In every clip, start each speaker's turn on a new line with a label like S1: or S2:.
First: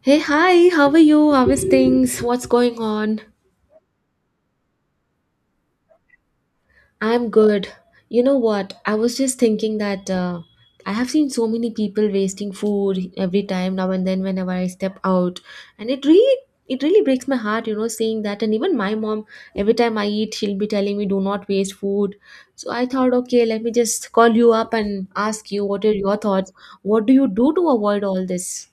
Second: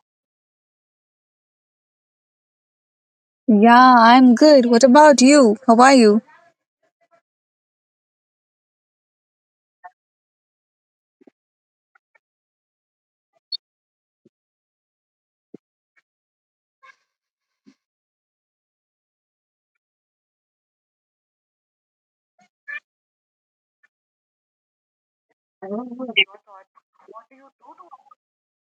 S1: Hey, hi, how are you? How is things? What's going on?
S2: Yeah, I'm good. What about you? How are you?
S1: I'm good. You know what? I was just thinking that I have seen so many people wasting food every time now and then whenever I step out, and it really breaks my heart, you know, saying that. And even my mom, every time I eat, she'll be telling me, "Do not waste food." So I thought, okay, let me just call you up and ask you what are your thoughts. What do you do to avoid all this?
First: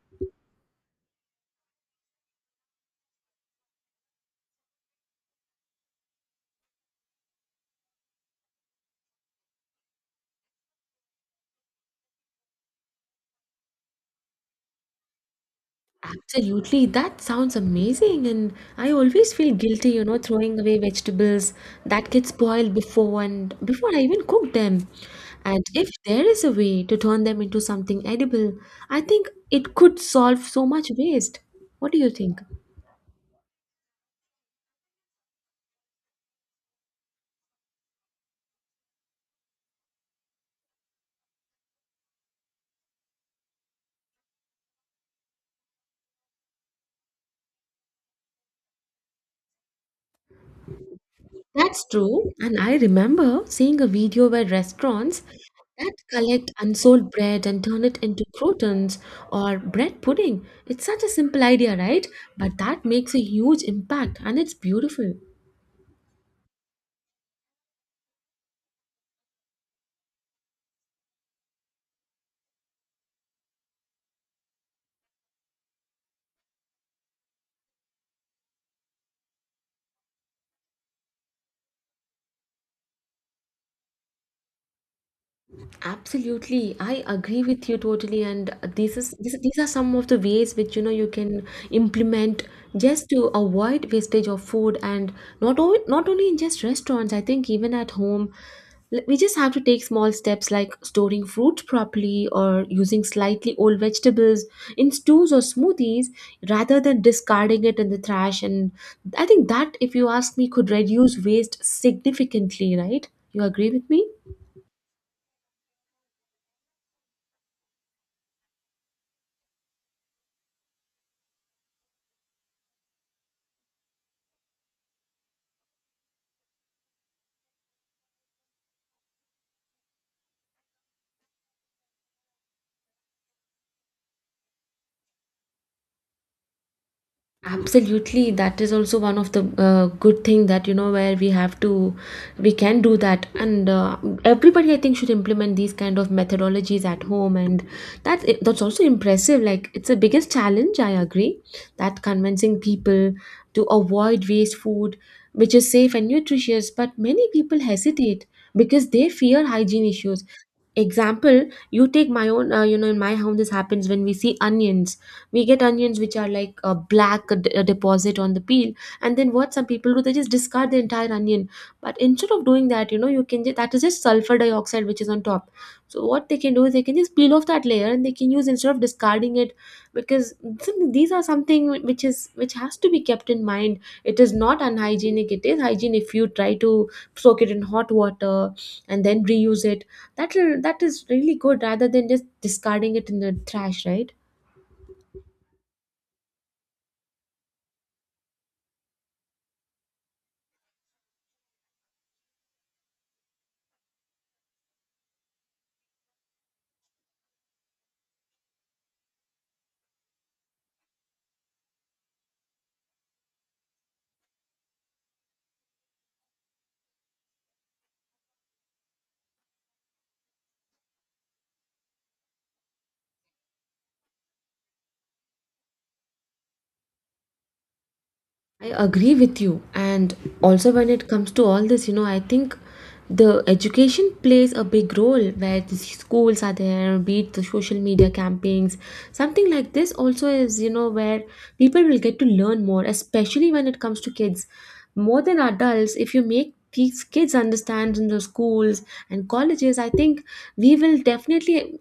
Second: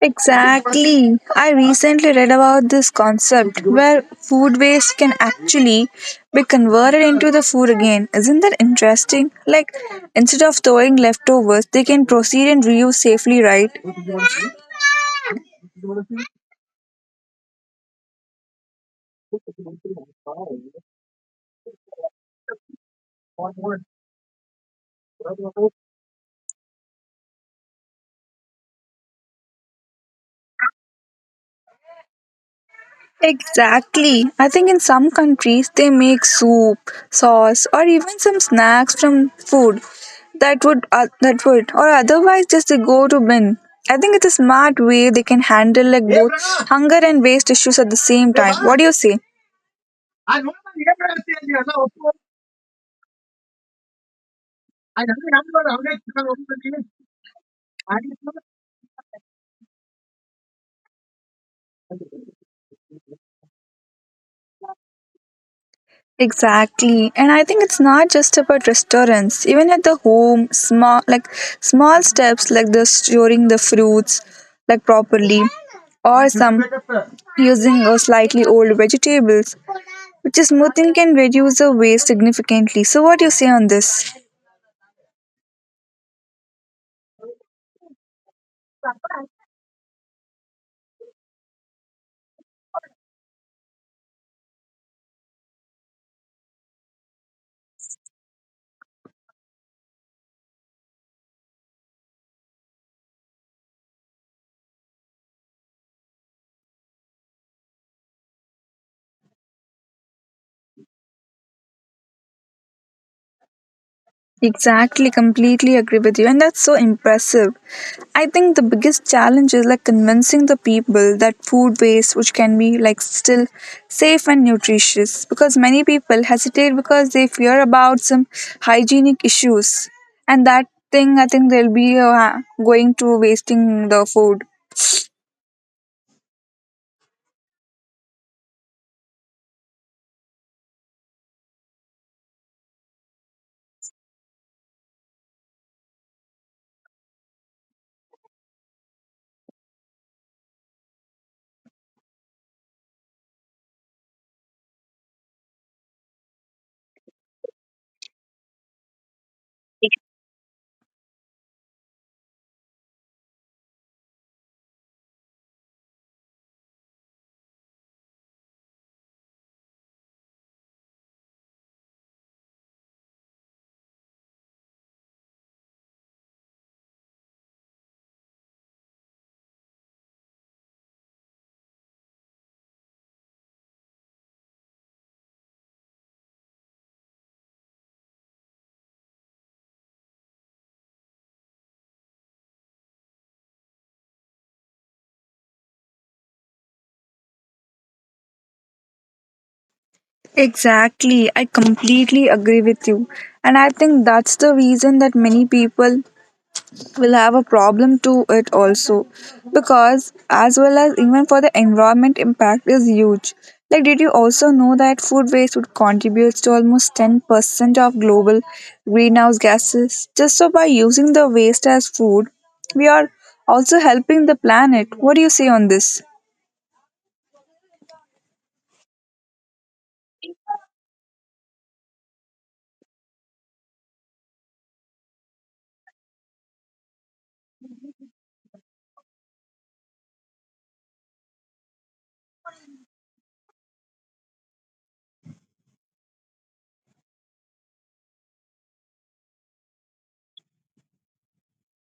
S2: Exactly. I recently read about this concept where food waste can actually be converted into the food again. Isn't that interesting? Like, instead of throwing leftovers, they can proceed and reuse safely, right?
S1: Absolutely, that sounds amazing. And I always feel guilty, you know, throwing away vegetables that get spoiled before I even cook them. And if there is a way to turn them into something edible, I think it could solve so much waste. What do you think?
S2: Exactly. I think in some countries they make soup, sauce, or even some snacks from food that would or otherwise just they go to bin. I think it's a smart way they can handle like both hunger and waste issues at the same time. What do you say?
S1: That's true. And I remember seeing a video where restaurants that collect unsold bread and turn it into croutons or bread pudding. It's such a simple idea, right? But that makes a huge impact and it's beautiful.
S2: Exactly. And I think it's not just about restaurants. Even at the home, small steps like the storing the fruits like properly or some using a slightly old vegetables, which is smoothing can reduce the waste significantly. So what do you say on this?
S1: Absolutely, I agree with you totally. And these are some of the ways which, you know, you can implement just to avoid wastage of food, and not only in just restaurants. I think even at home, we just have to take small steps like storing fruits properly or using slightly old vegetables in stews or smoothies rather than discarding it in the trash. And I think that, if you ask me, could reduce waste significantly. Right? You agree with me?
S2: Exactly, completely agree with you, and that's so impressive. I think the biggest challenge is like convincing the people that food waste, which can be like still safe and nutritious, because many people hesitate because they fear about some hygienic issues, and that thing I think they'll be going to wasting the food.
S1: Absolutely, that is also one of the good thing that, you know, where we have to we can do that, and everybody, I think, should implement these kind of methodologies at home. And that's also impressive. Like, it's the biggest challenge, I agree, that convincing people to avoid waste food which is safe and nutritious, but many people hesitate because they fear hygiene issues. Example, you take my own, you know, in my home, this happens when we see onions. We get onions which are like a black a deposit on the peel, and then what some people do, they just discard the entire onion. But instead of doing that, you know, you can just, that is just sulfur dioxide which is on top. So what they can do is they can just peel off that layer and they can use instead of discarding it, because these are something which is which has to be kept in mind. It is not unhygienic, it is hygiene. If you try to soak it in hot water and then reuse it, that that is really good rather than just discarding it in the trash, right?
S2: Exactly, I completely agree with you, and I think that's the reason that many people will have a problem to it also, because as well as even for the environment impact is huge. Like, did you also know that food waste would contributes to almost 10% of global greenhouse gases? Just so by using the waste as food, we are also helping the planet. What do you say on this?
S1: I agree with you. And also, when it comes to all this, you know, I think the education plays a big role, where the schools are there, be it the social media campaigns, something like this also is, you know, where people will get to learn more, especially when it comes to kids. More than adults, if you make these kids understand in the schools and colleges, I think we will definitely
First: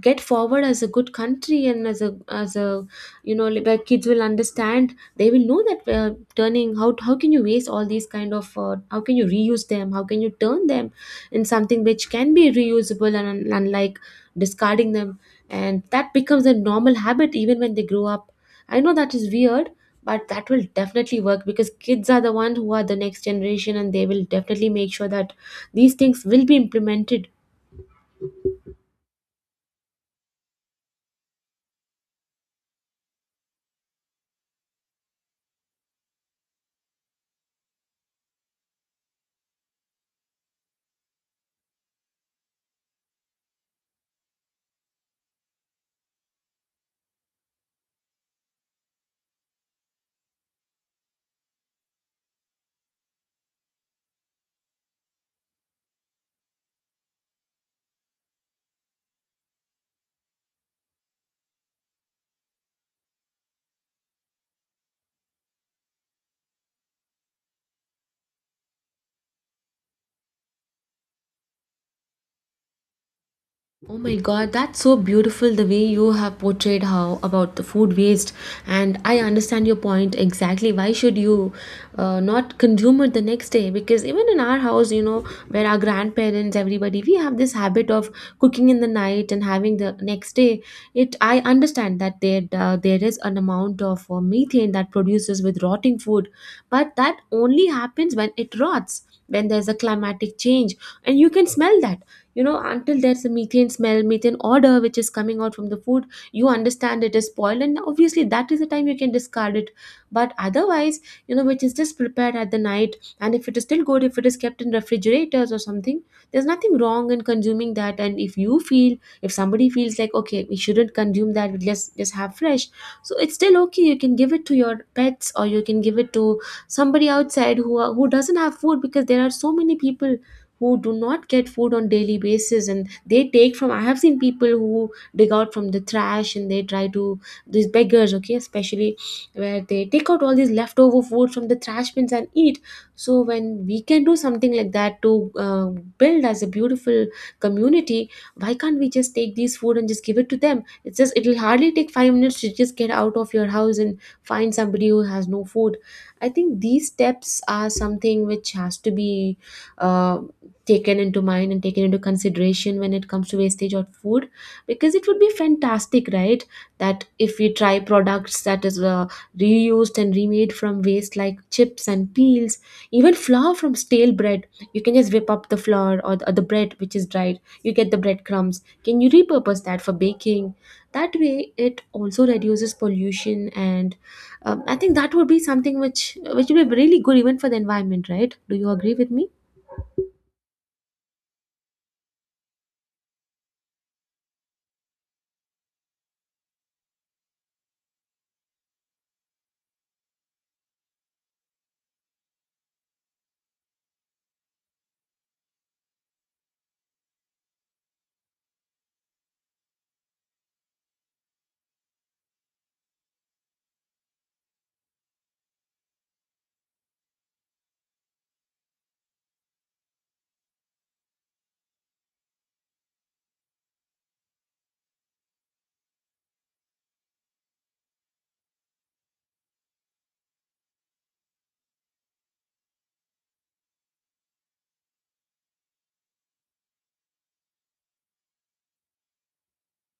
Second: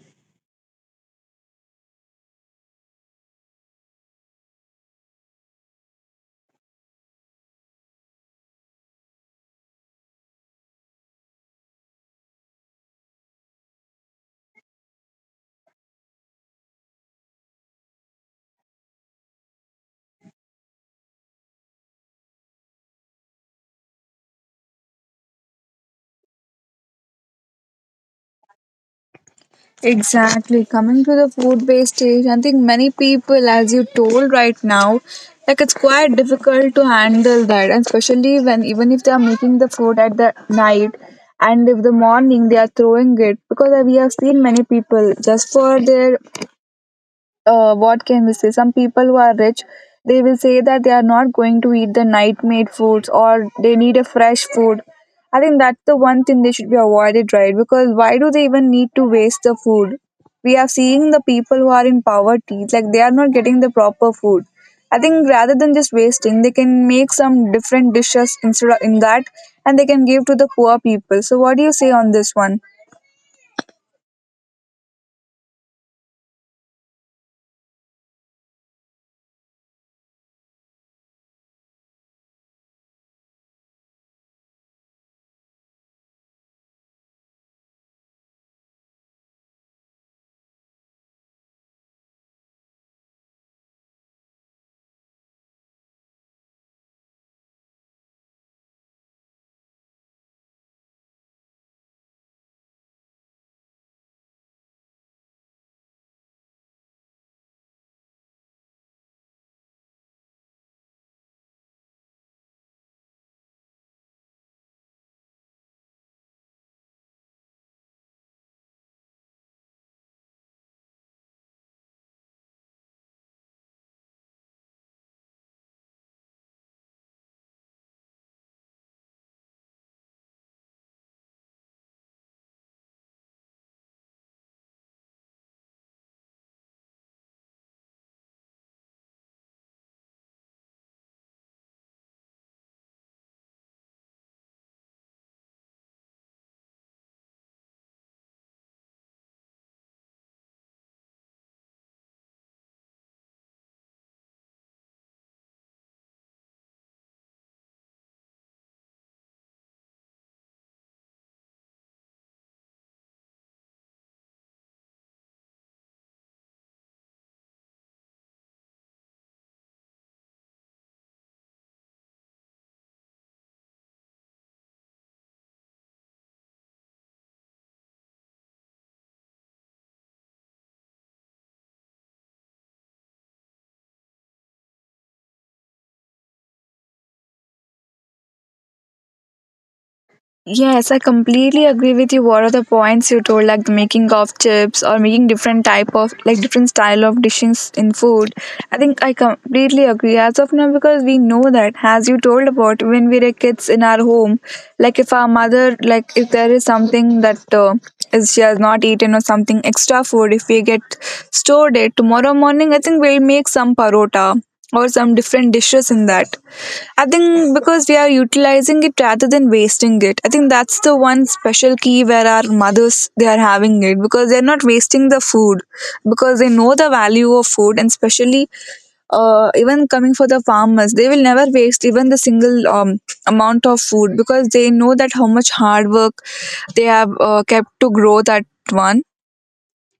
S1: get forward as a good country, and as a you know, like, where kids will understand, they will know that, turning, how can you waste all these kind of, how can you reuse them, how can you turn them in something which can be reusable, and unlike discarding them, and that becomes a normal habit even when they grow up. I know that is weird, but that will definitely work, because kids are the ones who are the next generation, and they will definitely make sure that these things will be implemented.
S2: Exactly. Coming to the food based stage, I think many people, as you told right now, like it's quite difficult to handle that, and especially when even if they are making the food at the night and if the morning they are throwing it, because we have seen many people just for their what can we say, some people who are rich they will say that they are not going to eat the night made foods, or they need a fresh food. I think that's the one thing they should be avoided, right? Because why do they even need to waste the food? We are seeing the people who are in poverty, like they are not getting the proper food. I think rather than just wasting, they can make some different dishes instead of in that, and they can give to the poor people. So what do you say on this one?
S1: Oh my god, that's so beautiful the way you have portrayed how about the food waste. And I understand your point exactly. Why should you not consume it the next day? Because even in our house, you know, where our grandparents, everybody, we have this habit of cooking in the night and having the next day. It I understand that there there is an amount of methane that produces with rotting food, but that only happens when it rots, when there's a climatic change, and you can smell that. You know, until there's a methane smell, methane odor which is coming out from the food, you understand it is spoiled, and obviously that is the time you can discard it. But otherwise, you know, which is just prepared at the night, and if it is still good, if it is kept in refrigerators or something, there's nothing wrong in consuming that. And if you feel, if somebody feels like, okay, we shouldn't consume that, but let's just have fresh, so it's still okay, you can give it to your pets, or you can give it to somebody outside who doesn't have food, because there are so many people who do not get food on daily basis, and they take from, I have seen people who dig out from the trash and they try to, these beggars, okay, especially where they take out all these leftover food from the trash bins and eat. So when we can do something like that to build as a beautiful community, why can't we just take these food and just give it to them? It's just, it'll hardly take 5 minutes to just get out of your house and find somebody who has no food. I think these steps are something which has to be uh, taken into mind and taken into consideration when it comes to wastage of food, because it would be fantastic, right? That if we try products that is reused and remade from waste like chips and peels, even flour from stale bread, you can just whip up the flour, or or the bread which is dried, you get the breadcrumbs, can you repurpose that for baking? That way it also reduces pollution. And I think that would be something which would be really good even for the environment, right? Do you agree with me?
S2: Yes, I completely agree with you. What are the points you told, like the making of chips or making different type of like different style of dishes in food? I think I completely agree as of now, because we know that, as you told about, when we were kids in our home, like if our mother, like if there is something that is she has not eaten, or something extra food if we get stored it tomorrow morning, I think we'll make some parota or some different dishes in that. I think because we are utilizing it rather than wasting it, I think that's the one special key where our mothers they are having it, because they're not wasting the food, because they know the value of food. And especially even coming for the farmers, they will never waste even the single amount of food, because they know that how much hard work they have kept to grow that one.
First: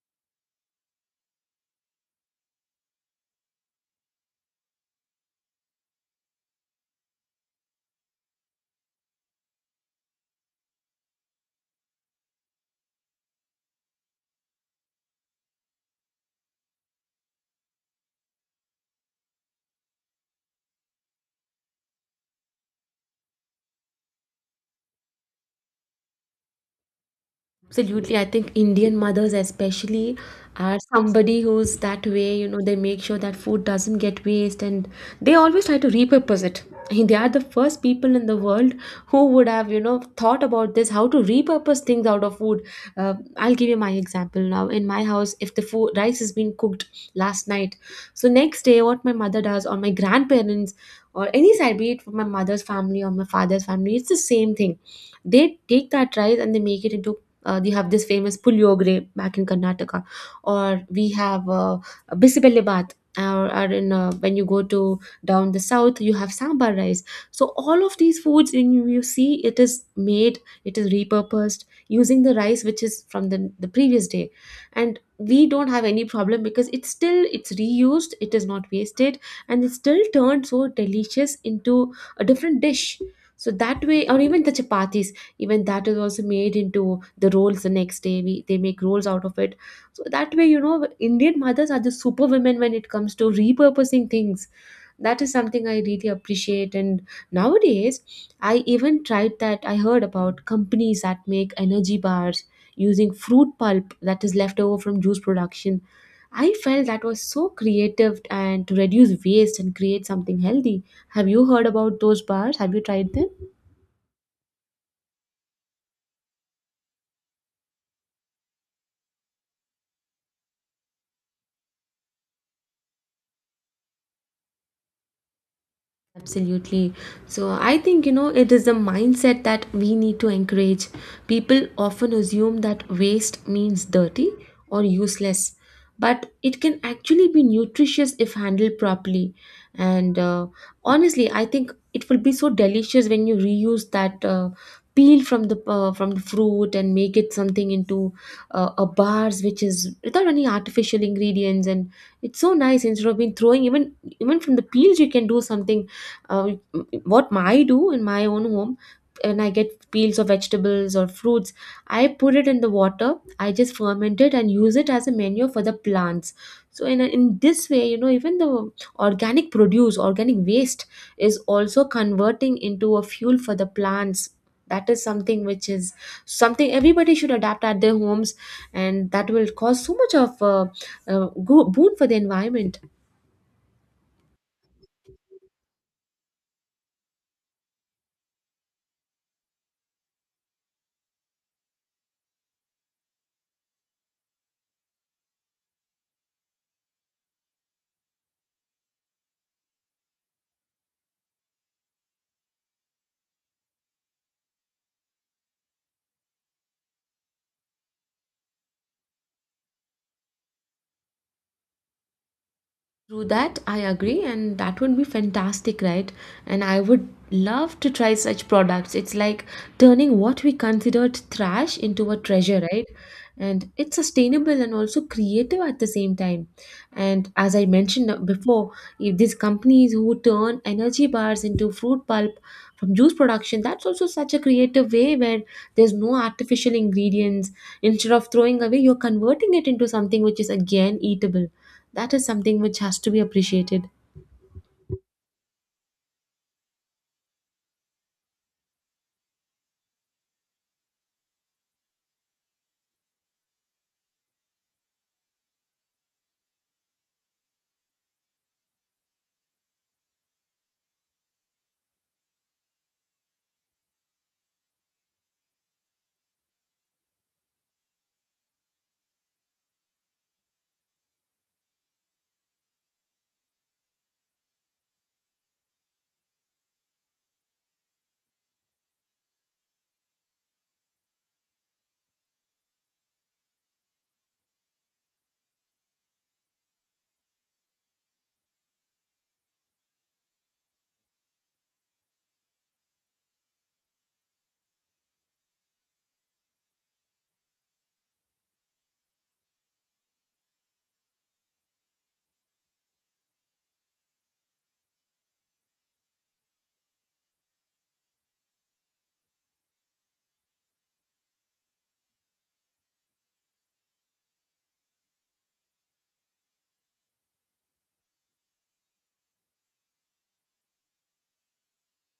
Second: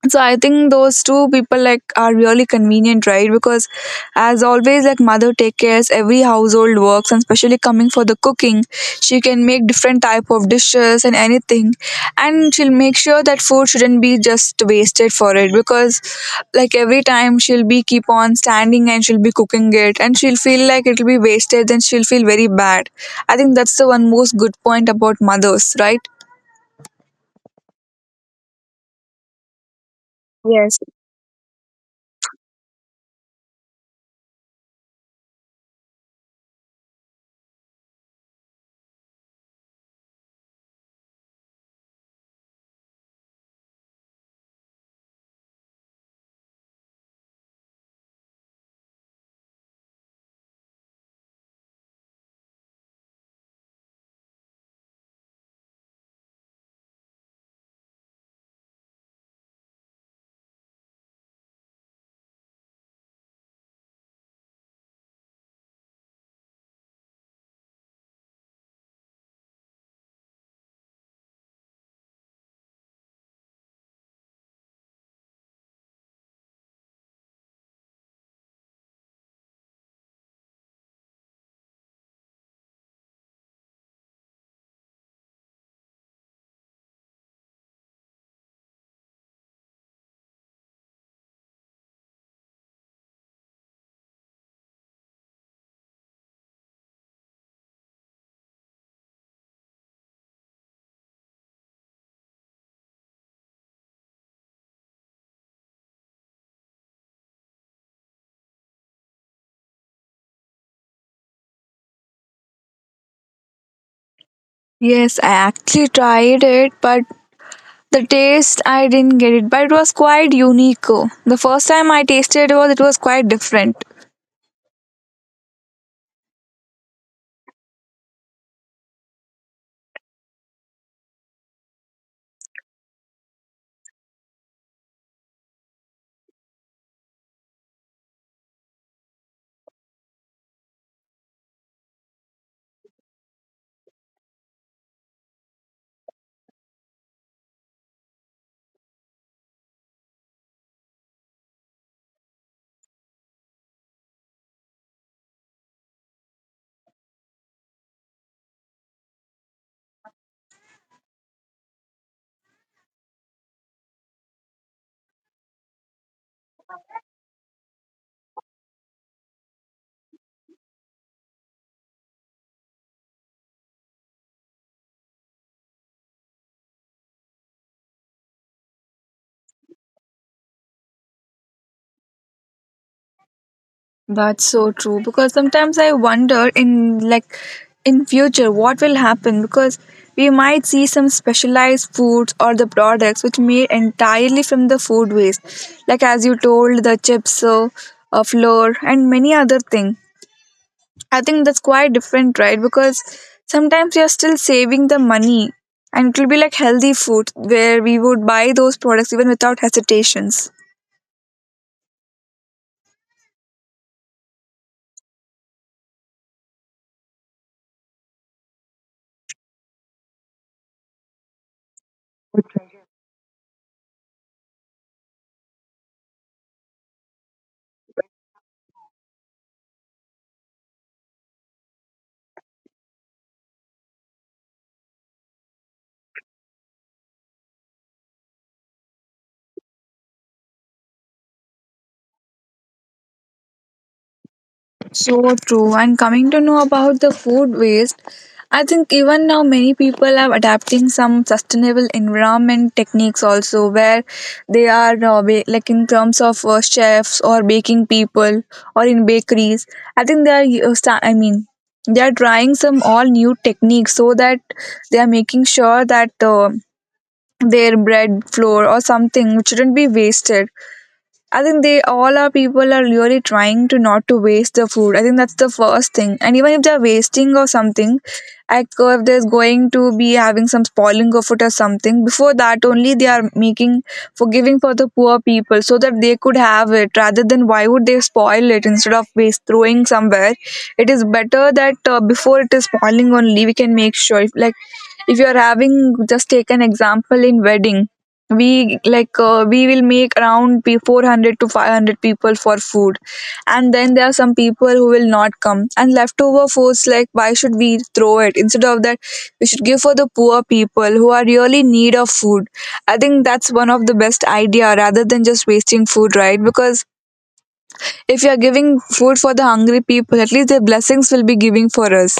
S2: So I think those two people like are really convenient, right? Because as always, like mother take cares every household works, and especially coming for the cooking, she can make different type of dishes and anything, and she'll make sure that food shouldn't be just wasted for it. Because like every time she'll be keep on standing and she'll be cooking it, and she'll feel like it'll be wasted, then she'll feel very bad. I think that's the one most good point about mothers, right?
S1: Absolutely. I think Indian mothers, especially, are
S2: Yes.
S1: somebody who's that way, you know, they make sure that food doesn't get waste and they always try to repurpose it. They are the first people in the world who would have, you know, thought about this, how to repurpose things out of food. I'll give you my example now. In my house, if the food rice has been cooked last night, so next day, what my mother does, or my grandparents, or any side, be it from my mother's family or my father's family, it's the same thing. They take that rice and they make it into, they have this famous Puliogre back in Karnataka, or we have Bisibelle Bath. Or in when you go to down the south, you have sambar rice. So all of these foods, when you see, it is made, it is repurposed using the rice which is from the previous day, and we don't have any problem because it's still, it's reused, it is not wasted, and it's still turned so delicious into a different dish. So that way, or even the chapatis, even that is also made into the rolls. The next day, we they make rolls out of it. So that way, you know, Indian mothers are the superwomen when it comes to repurposing things. That is something I really appreciate. And nowadays, I even tried that, I heard about companies that make energy bars using fruit pulp that is left over from juice production. I felt that was so creative, and to reduce waste and create something healthy. Have you heard about those bars? Have you tried them?
S2: Yes, I actually tried it, but the taste I didn't get it, but it was quite unique. The first time I tasted it was quite different.
S1: Absolutely. So I think, you know, it is the mindset that we need to encourage. People often assume that waste means dirty or useless, but it can actually be nutritious if handled properly. And honestly, I think it will be so delicious when you reuse that, peel from the, from the fruit and make it something into a bars which is without any artificial ingredients, and it's so nice instead of being throwing. Even from the peels you can do something. uh, what I do in my own home, when I get peels of vegetables or fruits, I put it in the water. I just ferment it and use it as a manure for the plants. So in in this way, you know, even the organic produce, organic waste is also converting into a fuel for the plants. That is something which is something everybody should adapt at their homes, and that will cause so much of boon for the environment.
S2: That's so true, because sometimes I wonder in like in future what will happen, because we might see some specialized foods or the products which made entirely from the food waste, like as you told, the chips, flour and many other things. I think that's quite different, right? Because sometimes you're still saving the money, and it will be like healthy food where we would buy those products even without hesitations.
S1: Through that, I agree, and that would be fantastic, right? And I would love to try such products. It's like turning what we considered trash into a treasure, right? And it's sustainable and also creative at the same time. And as I mentioned before, if these companies who turn energy bars into fruit pulp from juice production, that's also such a creative way where there's no artificial ingredients. Instead of throwing away, you're converting it into something which is again eatable that is something which has to be appreciated.
S2: So true. And coming to know about the food waste, I think even now many people are adapting some sustainable environment techniques also, where they are like in terms of chefs or baking people or in bakeries. I think they are. I mean, they are trying some all new techniques so that they are making sure that their bread flour or something which shouldn't be wasted. I think they all are people are really trying to not to waste the food. I think that's the first thing. And even if they're wasting or something, like if there's going to be having some spoiling of it or something, before that only they are making for giving for the poor people so that they could have it. Rather than why would they spoil it instead of waste throwing somewhere? It is better that before it is spoiling only we can make sure. If, like if you are having, just take an example. In wedding we will make around 400 to 500 people for food, and then there are some people who will not come and leftover foods, like why should we throw it? Instead of that, we should give for the poor people who are really in need of food. I think that's one of the best idea rather than just wasting food, right? Because if you are giving food for the hungry people, at least their blessings will be giving for us.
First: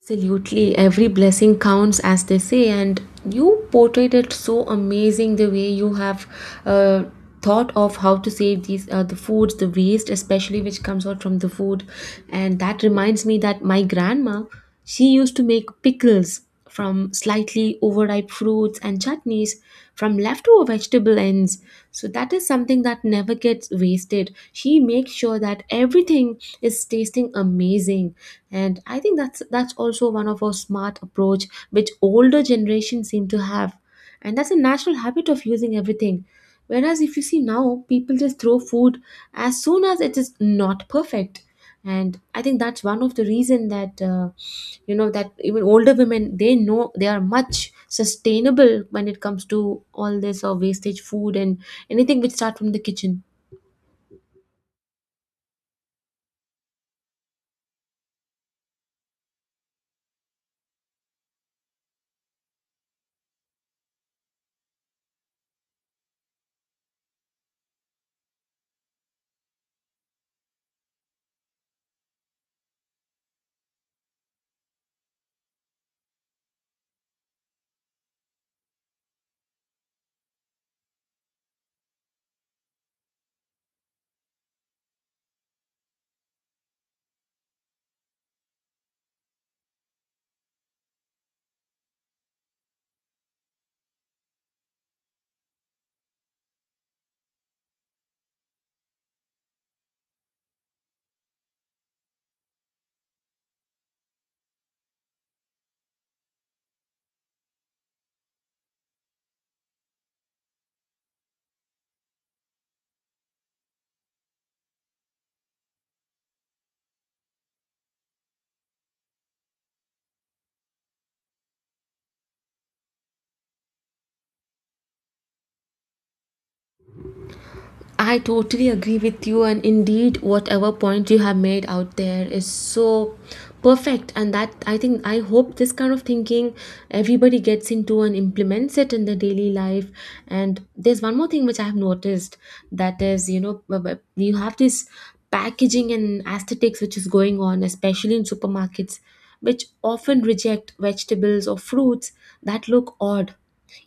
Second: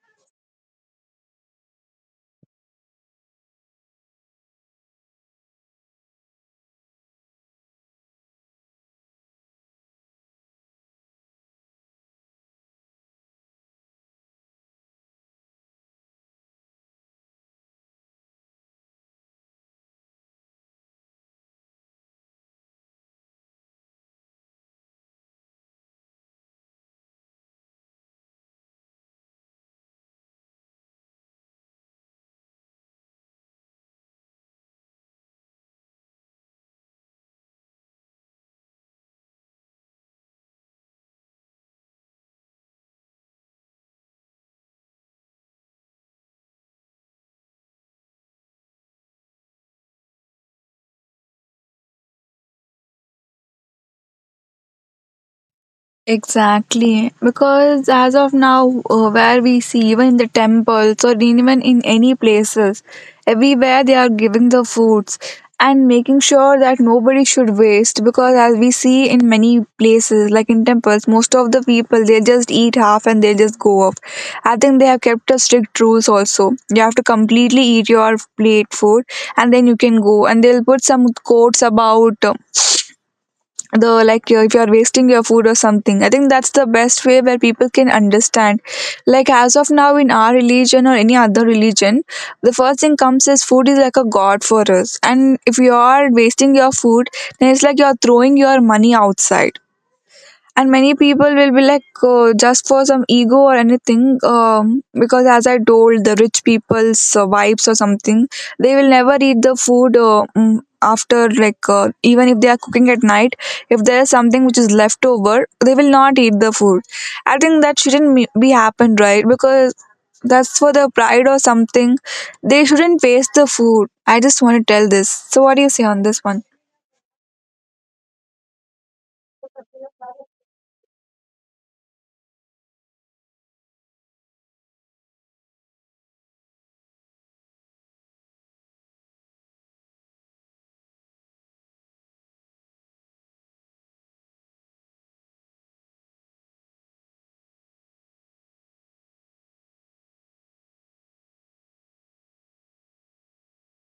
S1: Absolutely, every blessing counts, as they say, and you portrayed it so amazing the way you have uh, thought of how to save these the foods, the waste, especially which comes out from the food. And that reminds me that my grandma, she used to make pickles from slightly overripe fruits and chutneys, from leftover vegetable ends. So that is something that never gets wasted. She makes sure that everything is tasting amazing. And I think that's also one of our smart approach which older generations seem to have. And that's a natural habit of using everything. Whereas if you see now, people just throw food as soon as it is not perfect, and I think that's one of the reason that you know that even older women, they know they are much sustainable when it comes to all this or wastage food, and anything which start from the kitchen.
S2: Exactly, because as of now, where we see even in the temples or even in any places, everywhere they are giving the foods and making sure that nobody should waste. Because as we see in many places, like in temples, most of the people they just eat half and they just go off. I think they have kept a strict rules also. You have to completely eat your plate food and then you can go. And they'll put some quotes about, the like, if you are wasting your food or something. I think that's the best way where people can understand, like as of now in our religion or any other religion, the first thing comes is food is like a god for us. And if you are wasting your food, then it's like you're throwing your money outside. And many people will be like just for some ego or anything, because as I told, the rich people's vibes or something, they will never eat the food after like even if they are cooking at night, if there is something which is left over, they will not eat the food. I think that shouldn't be happened, right? Because that's for the pride or something, they shouldn't waste the food. I just want to tell this. So what do you say on this one?
S1: I totally agree with you, and indeed, whatever point you have made out there is so perfect. And that I think I hope this kind of thinking everybody gets into and implements it in their daily life. And there's one more thing which I have noticed, that is, you know, you have this packaging and aesthetics which is going on, especially in supermarkets, which often reject vegetables or fruits that look odd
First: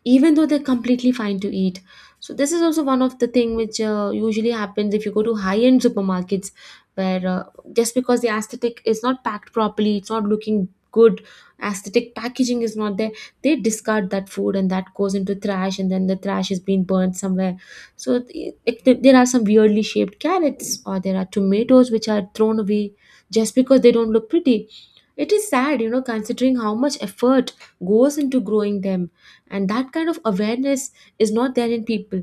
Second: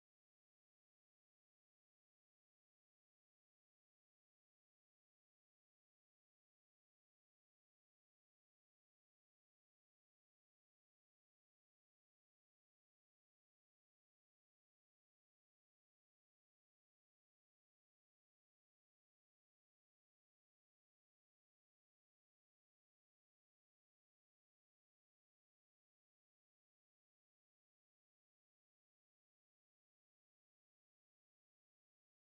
S1: even though they're completely fine to eat. So this is also one of the thing which usually happens if you go to high end supermarkets, where just because the aesthetic is not packed properly, it's not looking good, aesthetic packaging is not there, they discard that food and that goes into trash, and then the trash is being burned somewhere. So there are some weirdly shaped carrots, or there are tomatoes which are thrown away just because they don't look pretty. It is sad, you know, considering how much effort goes into growing them, and that kind of awareness is not there in people.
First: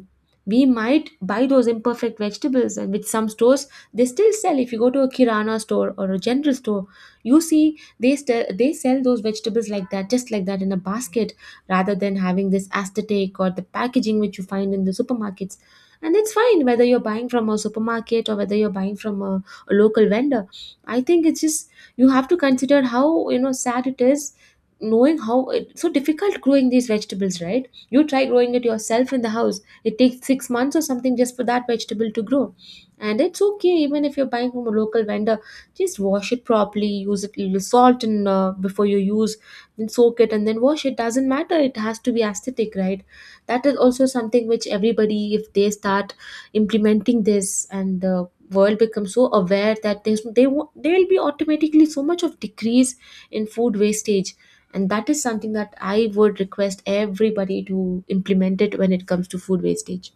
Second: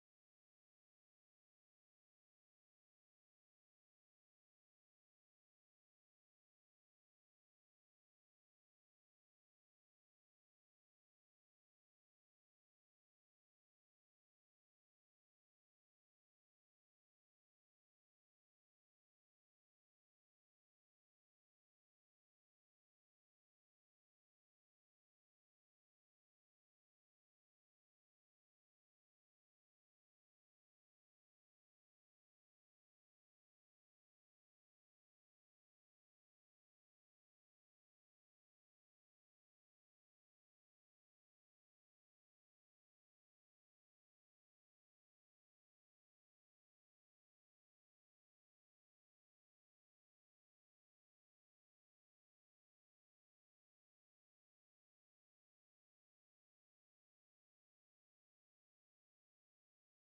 S1: We might buy those imperfect vegetables, and which some stores they still sell. If you go to a kirana store or a general store, you see they they sell those vegetables like that, just like that, in a basket, rather than having this aesthetic or the packaging which you find in the supermarkets. And it's fine whether you're buying from a supermarket or whether you're buying from a local vendor. I think it's just you have to consider how, you know, sad it is, knowing how it's so difficult growing these vegetables, right? You try growing it yourself in the house. It takes 6 months or something just for that vegetable to grow. And it's okay even if you're buying from a local vendor. Just wash it properly, use it little salt and before you use, then soak it and then wash it. Doesn't matter. It has to be aesthetic, right? That is also something which everybody, if they start implementing this and the world becomes so aware that there's there will be automatically so much of decrease in food wastage. And that is something that I would request everybody to implement it when it comes to food wastage.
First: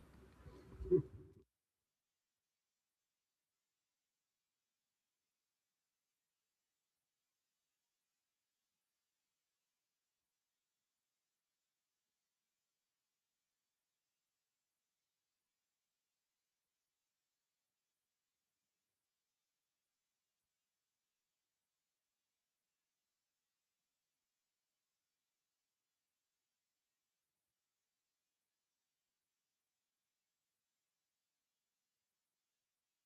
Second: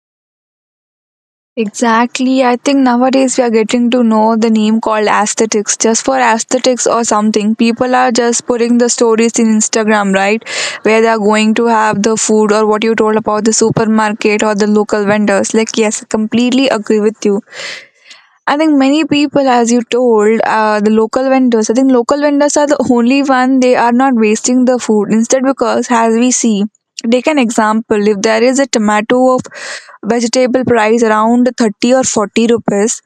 S2: Exactly. I think nowadays we are getting to know the name called aesthetics. Just for aesthetics or something, people are just putting the stories in Instagram, right? Where they are going to have the food or what you told about the supermarket or the local vendors. Like, yes, I completely agree with you. I think many people, as you told, the local vendors. I think local vendors are the only one. They are not wasting the food. Instead, because as we see, take an example. If there is a tomato of vegetable price around 30 or 40 rupees,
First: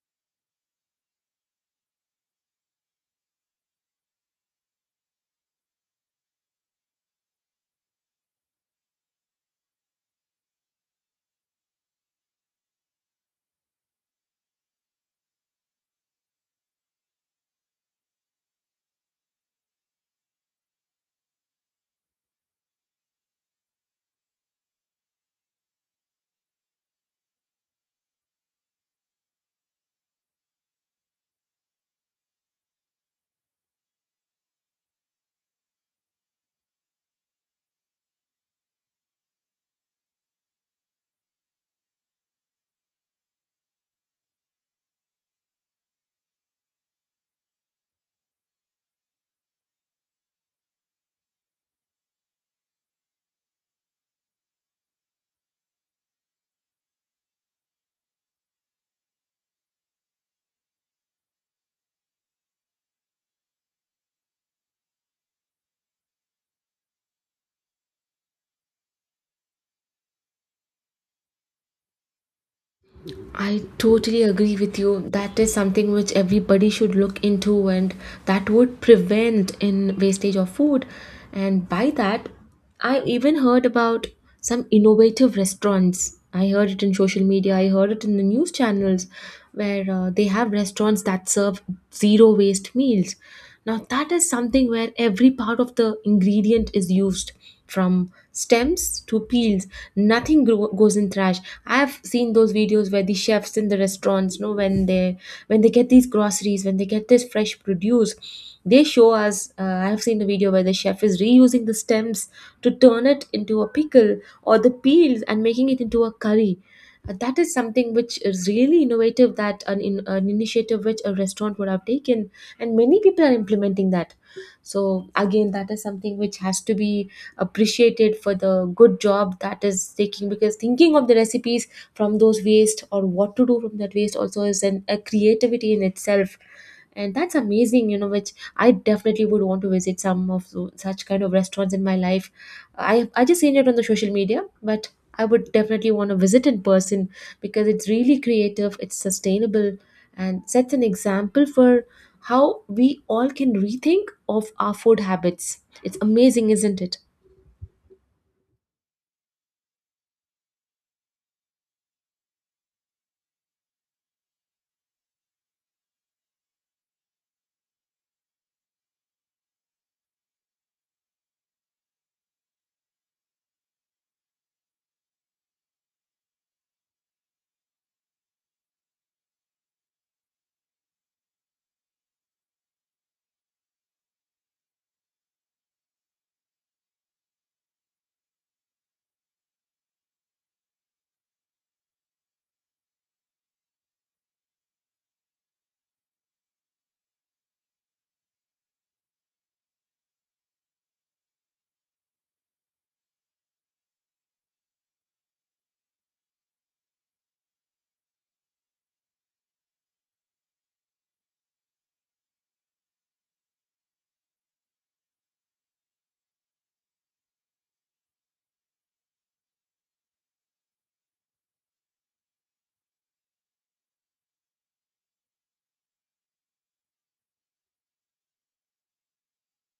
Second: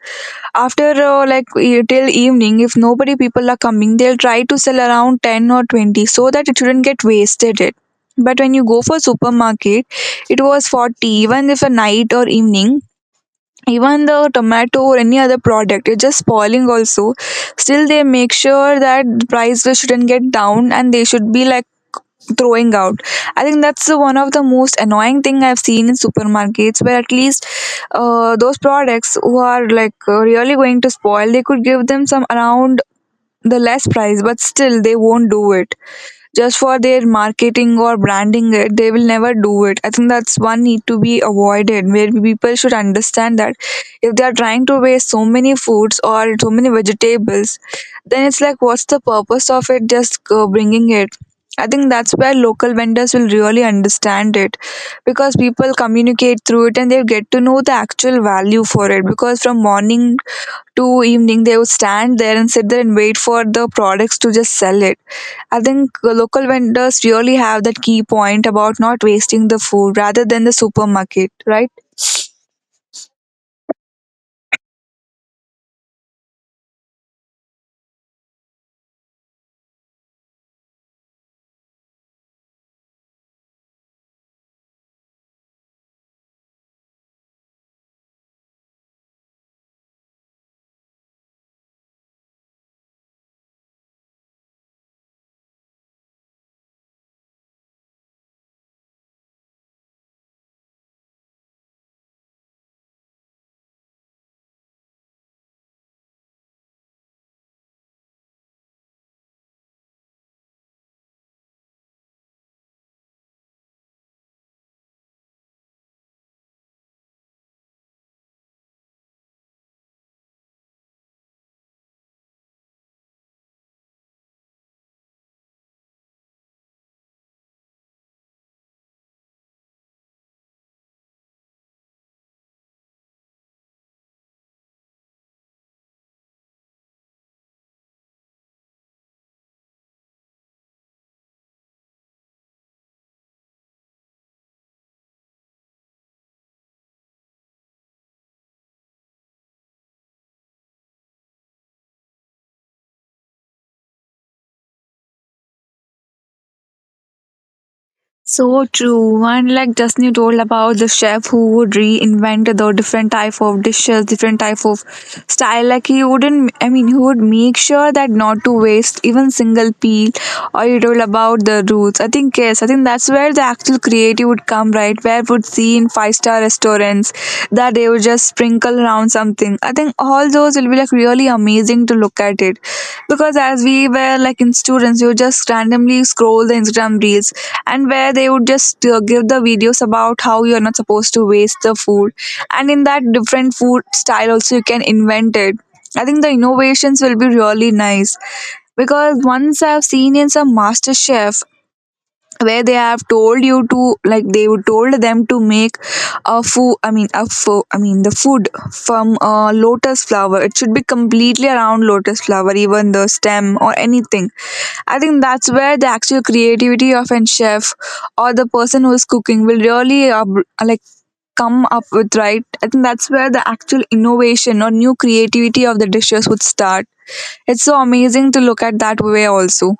S2: after like till evening, if nobody people are coming, they'll try to sell around 10 or 20 so that it shouldn't get wasted. It. But when you go for supermarket, it was 40. Even if a night or evening, even the tomato or any other product, it's just spoiling also, still they make sure that the price will shouldn't get down and they should be like throwing out. I think that's the one of the most annoying thing I've seen in supermarkets, where at least those products who are like really going to spoil, they could give them some around the less price, but still they won't do it just for their marketing or branding it. They will never do it. I think that's one need to be avoided, where people should understand that if they are trying to waste so many foods or so many vegetables, then it's like what's the purpose of it just bringing it. I think that's where local vendors will really understand it, because people communicate through it and they get to know the actual value for it, because from morning to evening they would stand there and sit there and wait for the products to just sell it. I think local vendors really have that key point about not wasting the food rather than the supermarket, right?
S1: I totally agree with you. That is something which everybody should look into, and that would prevent in wastage of food. And by that, I even heard about some innovative restaurants. I heard it in social media. I heard it in the news channels, where they have restaurants that serve zero waste meals. Now that is something where every part of the ingredient is used from stems to peels, nothing grow, goes in trash. I've seen those videos where the chefs in the restaurants, you know, when they get these groceries, when they get this fresh produce, they show us. I've seen a video where the chef is reusing the stems to turn it into a pickle, or the peels and making it into a curry. That is something which is really innovative, that an initiative which a restaurant would have taken, and many people are implementing that. So again, that is something which has to be appreciated for the good job that is taking, because thinking of the recipes from those waste, or what to do from that waste, also is a creativity in itself. And that's amazing, you know, which I definitely would want to visit some of such kind of restaurants in my life. I just seen it on the social media, but I would definitely want to visit in person, because it's really creative, it's sustainable, and sets an example for how we all can rethink of our food habits. It's amazing, isn't it?
S2: So true. One, like, just you told about the chef who would reinvent the different type of dishes, different type of style. Like, he would make sure that not to waste even single peel. Or you told about the roots. I think yes, I think that's where the actual creativity would come, right? Where would see in five-star restaurants that they would just sprinkle around something. I think all those will be like really amazing to look at it, because as we were like in students, you just randomly scroll the Instagram reels, and where they would just give the videos about how you're not supposed to waste the food, and in that different food style also you can invent it. I think the innovations will be really nice, because once I've seen in some master chef where they have told you to, like, they would told them to make a food I mean a fo- I mean the food from lotus flower. It should be completely around lotus flower, even the stem or anything. I think that's where the actual creativity of an chef or the person who is cooking will really like come up with, right? I think that's where the actual innovation or new creativity of the dishes would start. It's so amazing to look at that way also.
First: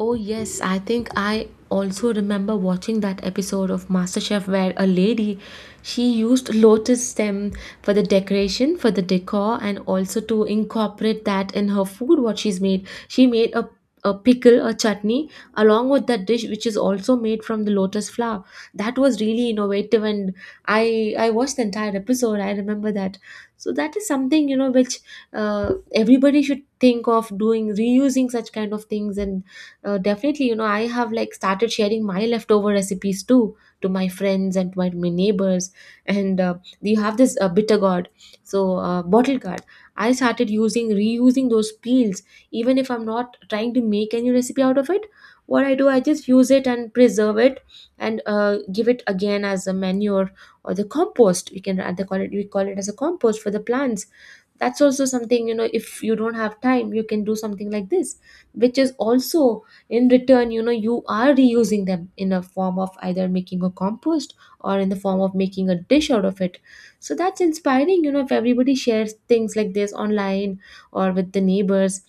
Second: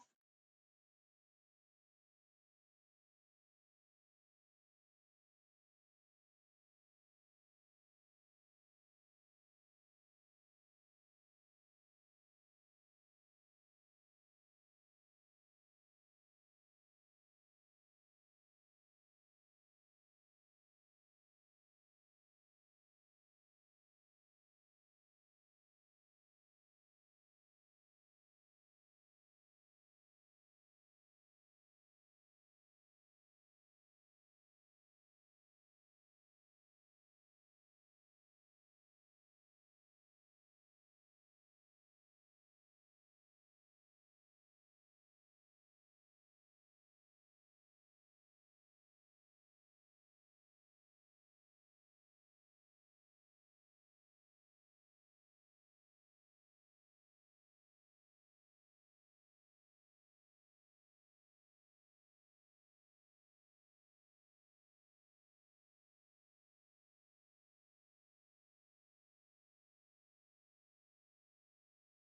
S1: Oh, yes, I think I also remember watching that episode of MasterChef, where a lady, she used lotus stem for the decoration, for the decor, and also to incorporate that in her food. What she's made, she made a pickle, a chutney, along with that dish, which is also made from the lotus flower. That was really innovative, and I watched the entire episode. I remember that. So that is something, you know, which everybody should think of doing, reusing such kind of things. And definitely, you know, I have like started sharing my leftover recipes too, to my friends and to my neighbors. And you have this bitter gourd, so bottle gourd. I started using reusing those peels, even if I'm not trying to make any recipe out of it. What I do, I just use it and preserve it, and give it again as a manure or the compost. We call it as a compost for the plants. That's also something, you know, if you don't have time, you can do something like this, which is also in return, you know, you are reusing them in a form of either making a compost or in the form of making a dish out of it. So that's inspiring, you know, if everybody shares things like this online or with the neighbors.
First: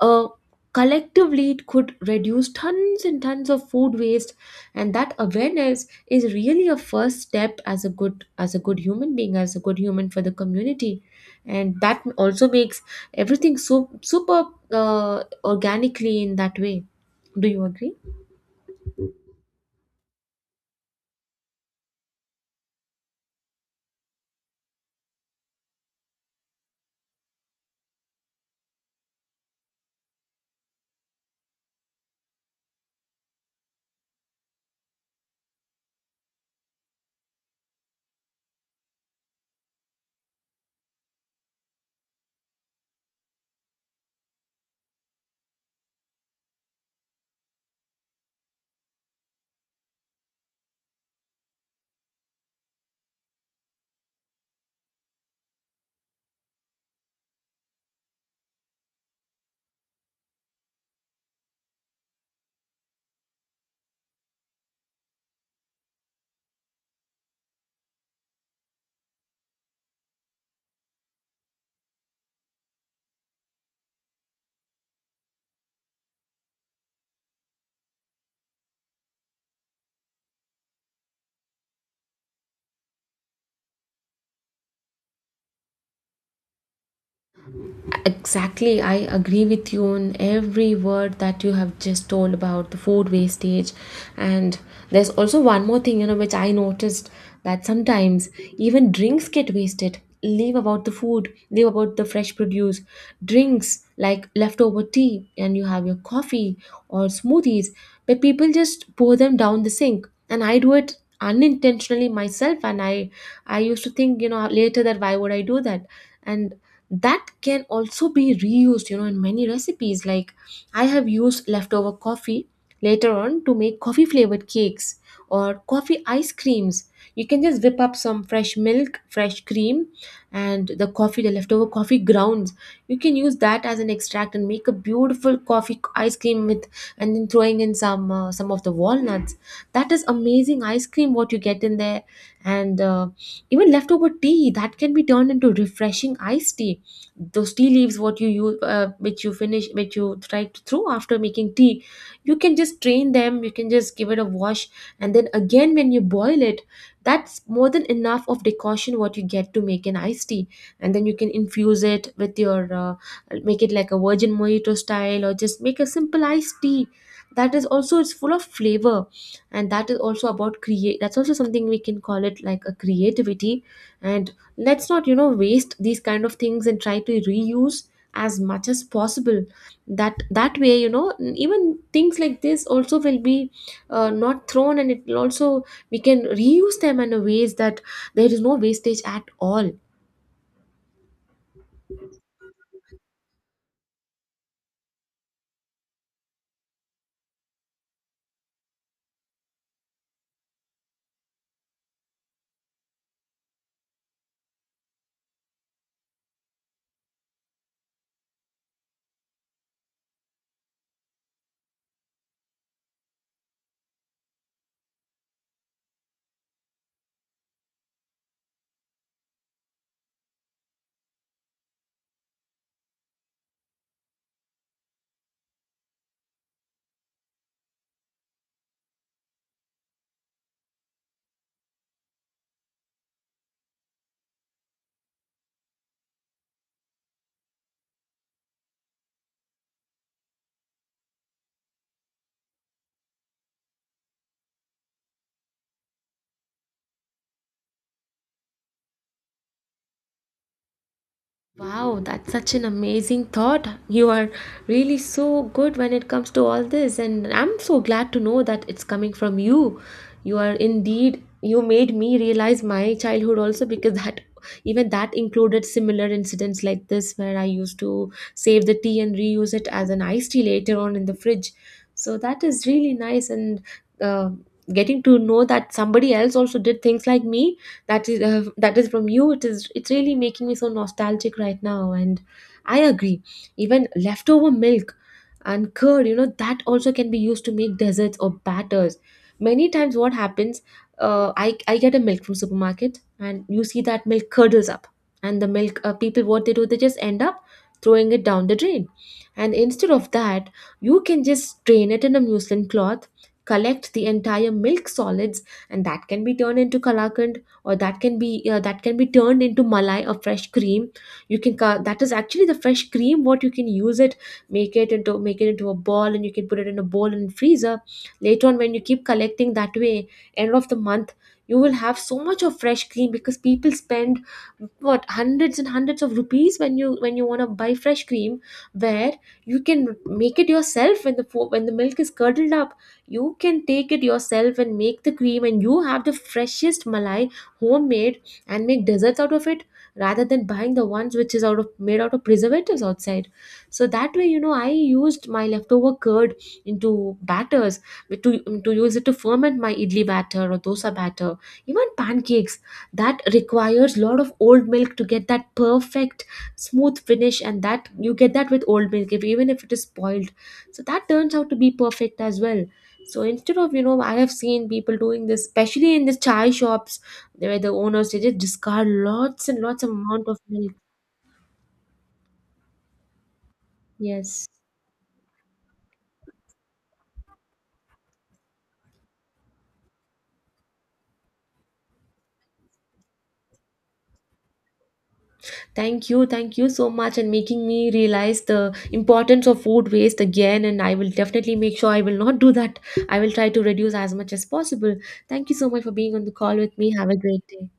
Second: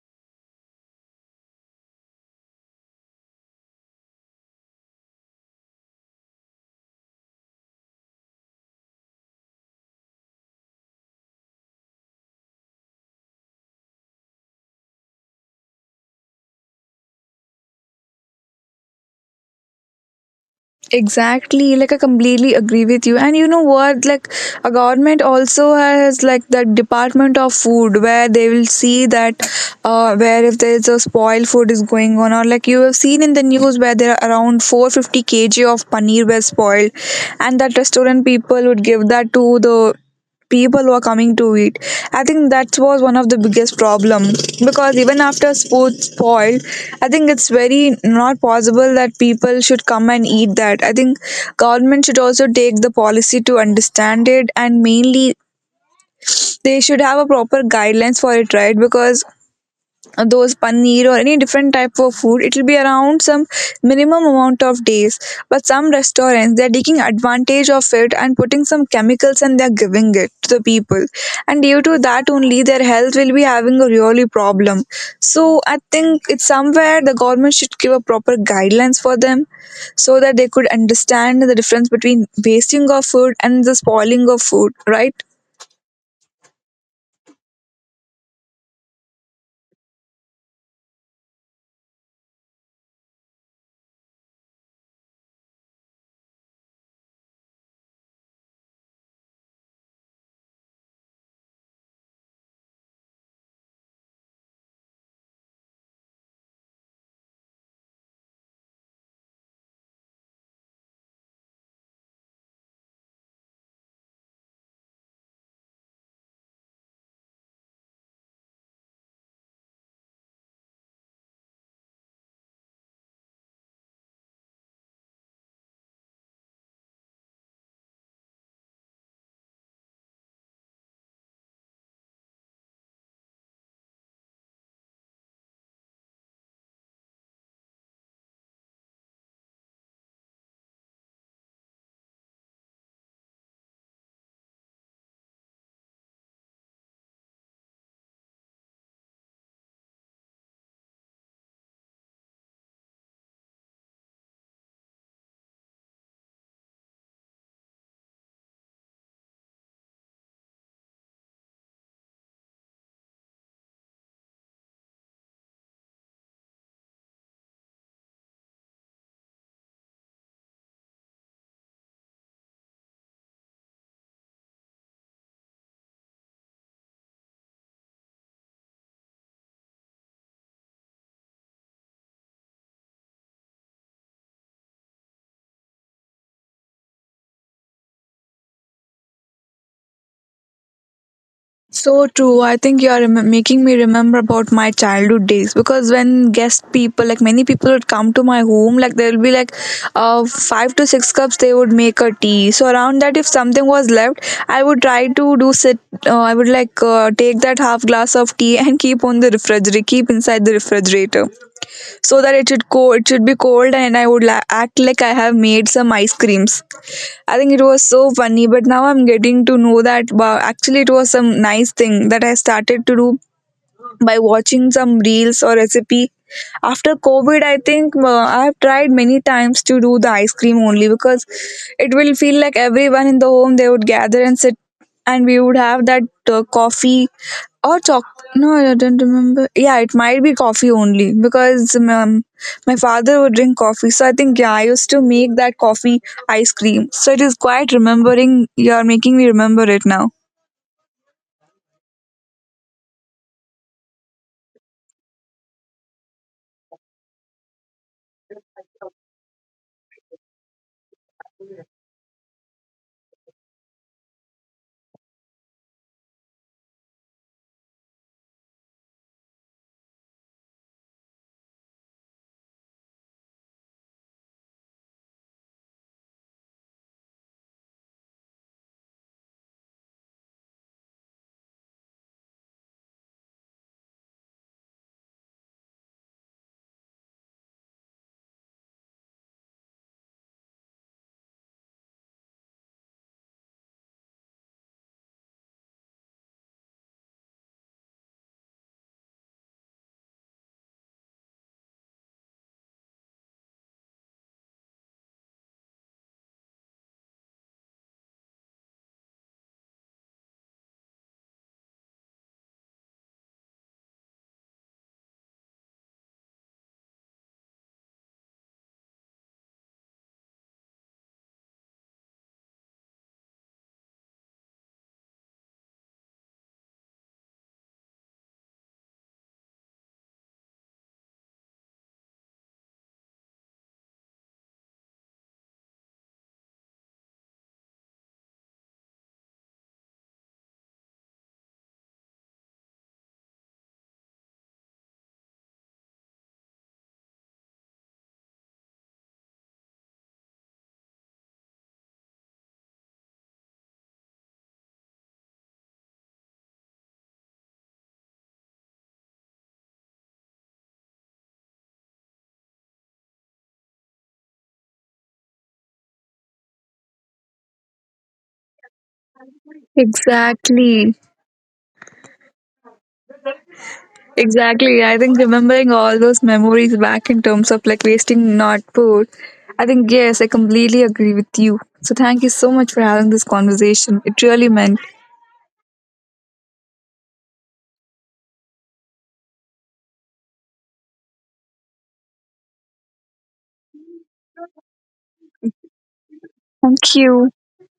S1: uh, Collectively it could reduce tons and tons of food waste. And that awareness is really a first step as a good human being, as a good human for the community. And that also makes everything so super organically in that way. Do you agree?
S2: Exactly, like I completely agree with you. And you know what? Like a government also has like that department of food where they will see that where if there is a spoiled food is going on, or like you have seen in the news where there are around 450 kg of paneer were spoiled, and that restaurant people would give that to the people were coming to it. I think that was one of the biggest problem, because even after sports spoiled, I think it's very not possible that people should come and eat that. I think government should also take the policy to understand it, and mainly they should have a proper guidelines for it, right? Because those paneer or any different type of food, it will be around some minimum amount of days, but some restaurants they're taking advantage of it and putting some chemicals and they're giving it to the people, and due to that only their health will be having a really problem. So I think it's somewhere the government should give a proper guidelines for them, so that they could understand the difference between wasting of food and the spoiling of food, right?
S1: Exactly, I agree with you on every word that you have just told about the food wastage. And there's also one more thing, you know, which I noticed, that sometimes even drinks get wasted. Leave about the food, leave about the fresh produce. Drinks like leftover tea, and you have your coffee or smoothies, but people just pour them down the sink. And I do it unintentionally myself, and I used to think, you know, later that why would I do that. And that can also be reused, you know, in many recipes. Like I have used leftover coffee later on to make coffee flavored cakes or coffee ice creams. You can just whip up some fresh milk, fresh cream, and the coffee, the leftover coffee grounds, you can use that as an extract and make a beautiful coffee ice cream with. And then throwing in some of the walnuts, that is amazing ice cream what you get in there. And even leftover tea, that can be turned into refreshing iced tea. Those tea leaves what you use which you finish, which you try to throw after making tea, you can just strain them, you can just give it a wash, and then again when you boil it, that's more than enough of decoction what you get to make an iced tea. And then you can infuse it with your make it like a virgin mojito style, or just make a simple iced tea. That is also, it's full of flavor. And that is also about create that's also something we can call it like a creativity. And let's not, you know, waste these kind of things and try to reuse as much as possible. That that way, you know, even things like this also will be not thrown, and it will also, we can reuse them in a ways that there is no wastage at all.
S2: So true. I think you are making me remember about my childhood days, because when guest people, like many people, would come to my home, like there will be like 5 to 6 cups they would make a tea. So around that, if something was left, I would try to do sit. I would like take that half glass of tea and keep on the refrigerator, keep inside the refrigerator, so that it should cold, it should be cold, and I would act like I have made some ice creams. I think it was so funny, but now I'm getting to know that wow, actually it was some nice thing that I started to do by watching some reels or recipe. After COVID, I think I have tried many times to do the ice cream only because it will feel like everyone in the home they would gather and sit, and we would have that coffee or choc. No, I don't remember. Yeah, it might be coffee only because my father would drink coffee, so I think yeah, I used to make that coffee ice cream. So it is quite remembering, you are making me remember it now.
S1: Wow, that's such an amazing thought. You are really so good when it comes to all this, and I'm so glad to know that it's coming from you. You are indeed, you made me realize my childhood also, because that even that included similar incidents like this, where I used to save the tea and reuse it as an iced tea later on in the fridge. So that is really nice, and uh, getting to know that somebody else also did things like me, that is from you, it is it's really making me so nostalgic right now. And I agree, even leftover milk and curd, you know, that also can be used to make desserts or batters. Many times what happens, I get a milk from supermarket, and you see that milk curdles up, and the milk, people, what they do, they just end up throwing it down the drain. And instead of that, you can just drain it in a muslin cloth, collect the entire milk solids, and that can be turned into kalakand, or that can be turned into malai or fresh cream. That is actually the fresh cream what you can use it. Make it into, make it into a ball, and you can put it in a bowl in freezer. Later on, when you keep collecting that way, end of the month, you will have so much of fresh cream, because people spend what, hundreds and hundreds of rupees when you, when you want to buy fresh cream, where you can make it yourself. When the when the milk is curdled up, you can take it yourself and make the cream, and you have the freshest malai homemade, and make desserts out of it, rather than buying the ones which is out of made out of preservatives outside. So that way, you know, I used my leftover curd into batters, to to use it to ferment my idli batter or dosa batter. Even pancakes, that requires a lot of old milk to get that perfect smooth finish, and that you get that with old milk if, even if it is spoiled, so that turns out to be perfect as well. So instead of, you know, I have seen people doing this, especially in the chai shops, where the owners, they just discard lots and lots of amount of milk.
S2: Exactly.
S1: Yes.
S2: Exactly. I think remembering all those memories back in terms of like wasting not food, I think, yes, I completely agree with you. So, thank you so much for having this conversation. It really meant.
S1: Thank you so much, and making me realize the importance of food waste again. And I will definitely make sure I will not do that. I will try to reduce as much as possible. Thank you so much for being on the call with me.
S2: Thank
S1: Have a
S2: you.
S1: great day.